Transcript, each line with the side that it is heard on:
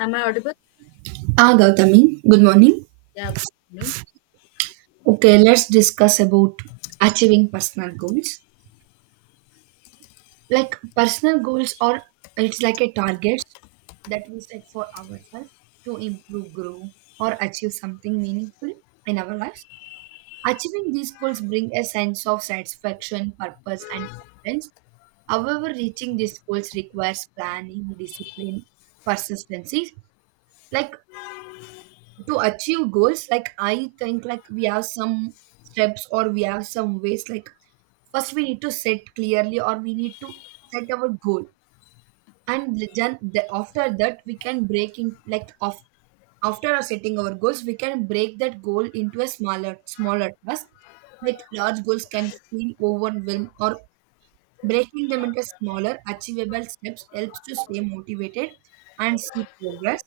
left: Am I audible?
right: Ah, Gautami, good morning.
left: Yeah. Me.
right: Okay, let's discuss about achieving personal goals. Like, personal goals are, it's like a target that we set for ourselves to improve, grow, or achieve something meaningful in our lives. Achieving these goals bring a sense of satisfaction, purpose, and confidence. However, reaching these goals requires planning, discipline, persistency. Like, to achieve goals, like, I think, like, we have some steps, or we have some ways. Like, first we need to set clearly, or we need to set our goal, and after that we can break in like of after setting our goals, we can break that goal into a smaller task. Like, large goals can feel overwhelmed, or breaking them into smaller achievable steps helps to stay motivated and see progress.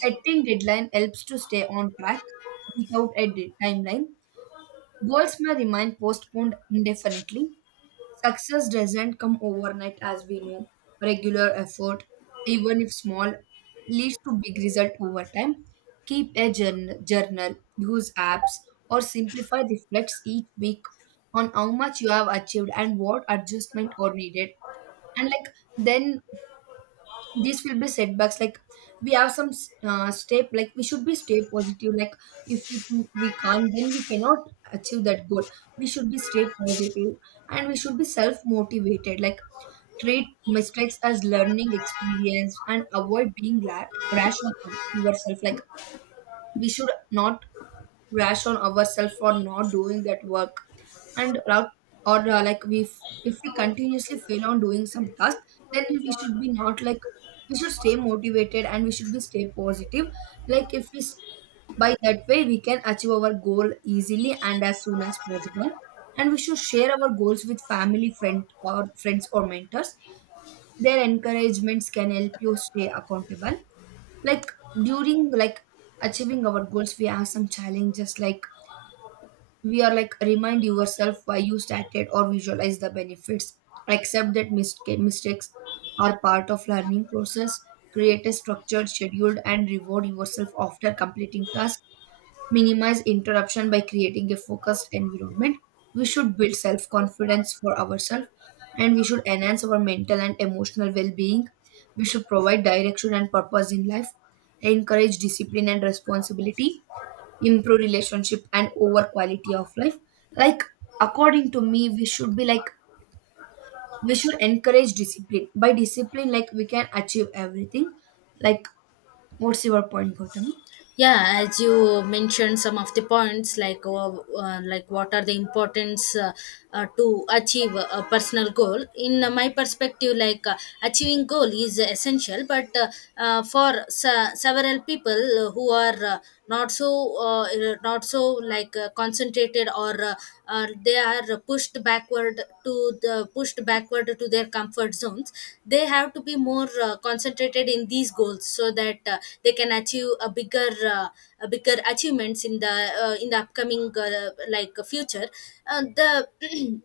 right: Setting deadline helps to stay on track without a timeline. Goals may remain postponed indefinitely. Success doesn't come overnight, as we know. Regular effort, even if small, leads to big result over time. Keep a journal, use apps, or simplify reflects each week on how much you have achieved and what adjustment are needed. And like then these will be setbacks. Like, we have some step, like we should be stay positive. Like, if we think we can't, then we cannot achieve that goal. We should be stay positive, and we should be self motivated. Like, treat mistakes as learning experience and avoid being rash on yourself. Like, we should not rash on ourselves for not doing that work, and or like we if we continuously fail on doing some task, then we should be not, like, we should stay motivated and we should be stay positive. Like, if we by that way we can achieve our goal easily and as soon as possible. And we should share our goals with family friend, or friends, or mentors. Their encouragements can help you stay accountable. Like, during, like, achieving our goals, we have some challenges. Like, we are, like, remind yourself why you started or visualize the benefits. Accept that mistakes are part of learning process. Create a structured schedule and reward yourself after completing tasks. Minimize interruption by creating a focused environment. We should build self-confidence for ourselves, and we should enhance our mental and emotional well-being. We should provide direction and purpose in life, encourage discipline and responsibility, improve relationship and over quality of life. Like, according to me, we should be, like, we should encourage discipline. By discipline, like, we can achieve everything. Like, what's your point, Gautami?
left: Yeah, as you mentioned some of the points, like what are the importance to achieve a personal goal. In my perspective, achieving goal is essential, but for several people who are not so uh, not so concentrated or they are pushed backward to their comfort zones. They have to be more concentrated in these goals so that they can achieve a bigger achievements in the upcoming like future. The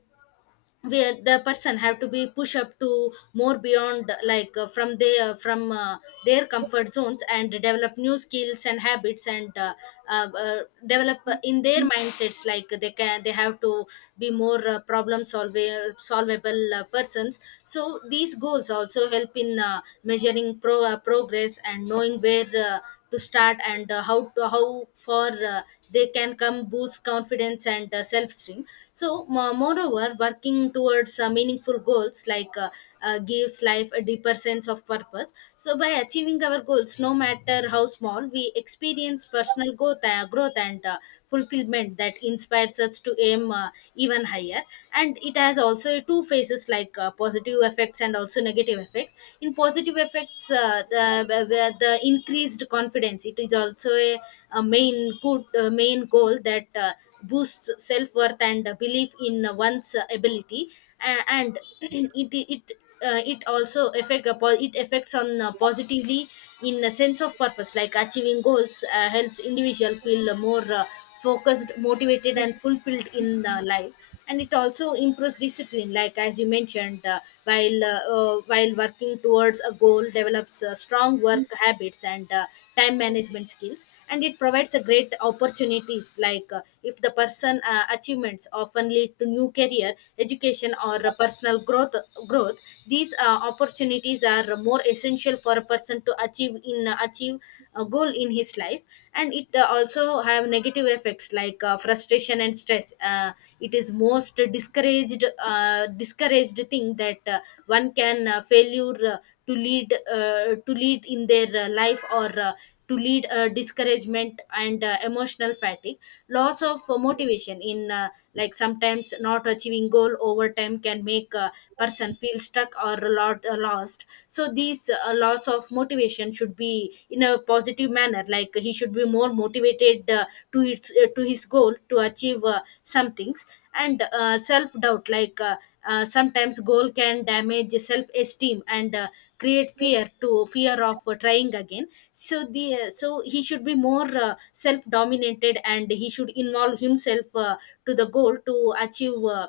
left: where the person have to be push up to more beyond from their comfort zones and develop new skills and habits and uh, uh, develop in their mindsets like they have to be more problem solving solvable persons. So these goals also help in measuring progress and knowing where to start and how far they can come, boost confidence and self esteem. So moreover, working towards meaningful goals gives life a deeper sense of purpose. So by achieving our goals, no matter how small, we experience personal growth and fulfillment that inspires us to aim even higher. And it has also two phases like positive effects and also negative effects. In positive effects, where the increased confidence, it is also a main goal that boosts self-worth and belief in one's ability. And it also affect upon it affects on positively in a sense of purpose. Like achieving goals helps individual feel more focused, motivated and fulfilled in life. And it also improves discipline, like as you mentioned, while working towards a goal develops strong work habits and time management skills. And it provides a great opportunities, like if the person achievements often lead to new career, education or personal growth. These opportunities are more essential for a person to achieve a goal in his life. And it also have negative effects, like frustration and stress. It is most discouraged thing that one can failure to lead in their life, or to lead discouragement and emotional fatigue, loss of motivation in like sometimes not achieving goal over time can make a person feel stuck or lost. So these loss of motivation should be in a positive manner, like he should be more motivated to its to his goal to achieve some things. And self doubt, sometimes goal can damage self esteem and create fear of trying again. So the so he should be more self dominated and he should involve himself to the goal to achieve uh,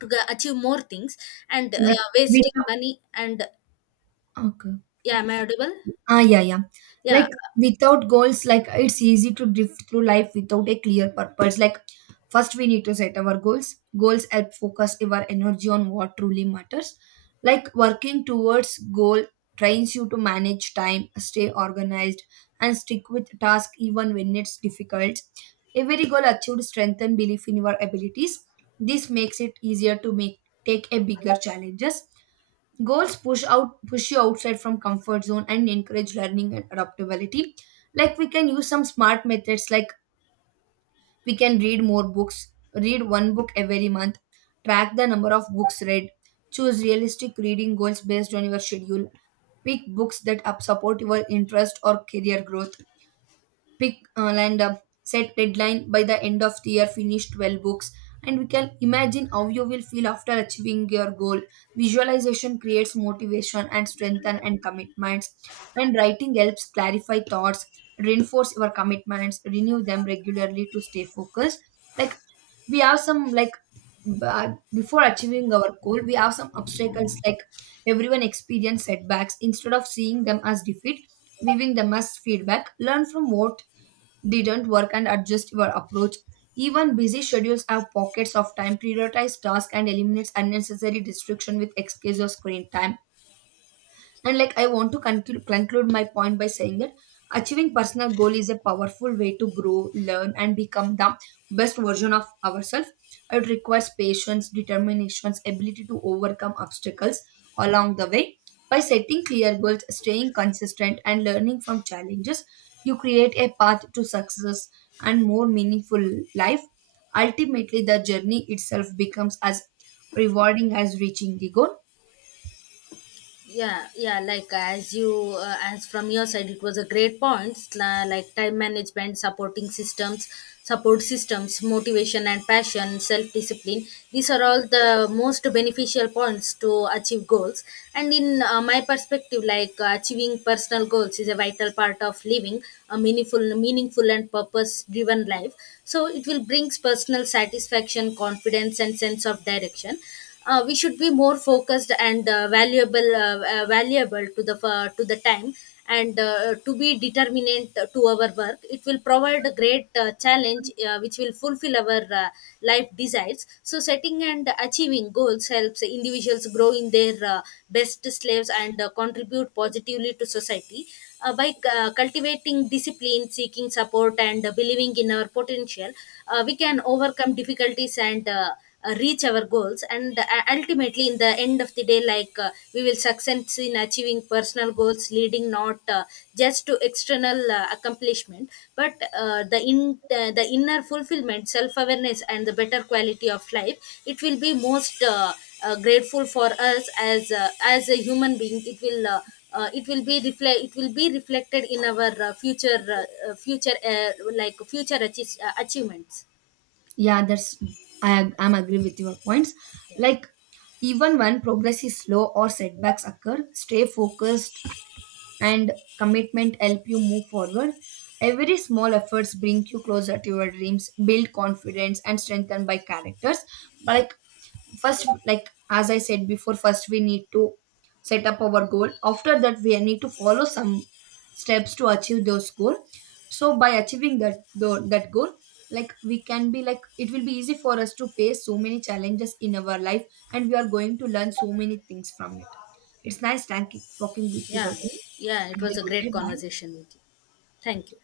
left: to g- achieve more things. And
right: Like, we
left: wasting money. And
right: okay.
left: yeah, am I audible?
right: Ah, yeah, yeah.
left: Yeah,
right: Like, without goals, like, it's easy to drift through life without a clear purpose. Like, first we need to set our goals. Goals help focus our energy on what truly matters. Like, working towards goal trains you to manage time, stay organized, and stick with task even when it's difficult. Every goal achieved strengthen belief in your abilities. This makes it easier to make take a bigger challenges. Goals push you outside from comfort zone and encourage learning and adaptability. Like, we can use some smart methods, like, we can read more books, read one book every month, track the number of books read, choose realistic reading goals based on your schedule, pick books that up support your interest or career growth, pick and set deadline by the end of the year, finish 12 books, and we can imagine how you will feel after achieving your goal. Visualization creates motivation and strengthen and commitments, and writing helps clarify thoughts, reinforce your commitments, renew them regularly to stay focused. Like, we have some, like, before achieving our goal, we have some obstacles. Like, everyone experience setbacks. Instead of seeing them as defeat, viewing them as feedback, learn from what didn't work and adjust your approach. Even busy schedules have pockets of time. Prioritize tasks and eliminates unnecessary distraction with excuse of screen time. And, like, I want to conclude my point by saying that achieving personal goal is a powerful way to grow, learn, and become the best version of ourselves. It requires patience, determination, ability to overcome obstacles along the way. By setting clear goals, staying consistent, and learning from challenges, you create a path to success and more meaningful life. Ultimately, the journey itself becomes as rewarding as reaching the goal.
left: yeah, yeah. Like as from your side, it was a great points, like time management, support systems, motivation and passion, self discipline. These are all the most beneficial points to achieve goals. And in my perspective, like achieving personal goals is a vital part of living a meaningful and purpose-driven life. So it will brings personal satisfaction, confidence, and sense of direction. We should be more focused and valuable to the time and to be determinant to our work. It will provide a great challenge which will fulfill our life desires. So setting and achieving goals helps individuals grow in their best slaves and contribute positively to society by cultivating discipline, seeking support and believing in our potential. We can overcome difficulties and reach our goals. And ultimately, in the end of the day, like we will success in achieving personal goals, leading not just to external accomplishment, but the inner fulfillment, self awareness and the better quality of life. It will be most grateful for us as a human being. It will it will be reflect it will be reflected in our future future like future achievements.
right: Yeah, that's I am agree with your points. Like, even when progress is slow or setbacks occur, stay focused, and commitment help you move forward. Every small efforts bring you closer to your dreams, build confidence and strengthen by characters. Like, first, like, as I said before, first we need to set up our goal. After that we need to follow some steps to achieve those goal. So by achieving that that goal, like, we can be, like, it will be easy for us to face so many challenges in our life, and we are going to learn so many things from it. It's nice thank talking with you,
left: Yeah,
right: Gautami.
left: yeah, it
right: Have
left: was
right: a
left: a
right: good
left: great
right: day, bye.
left: conversation with you. Thank you.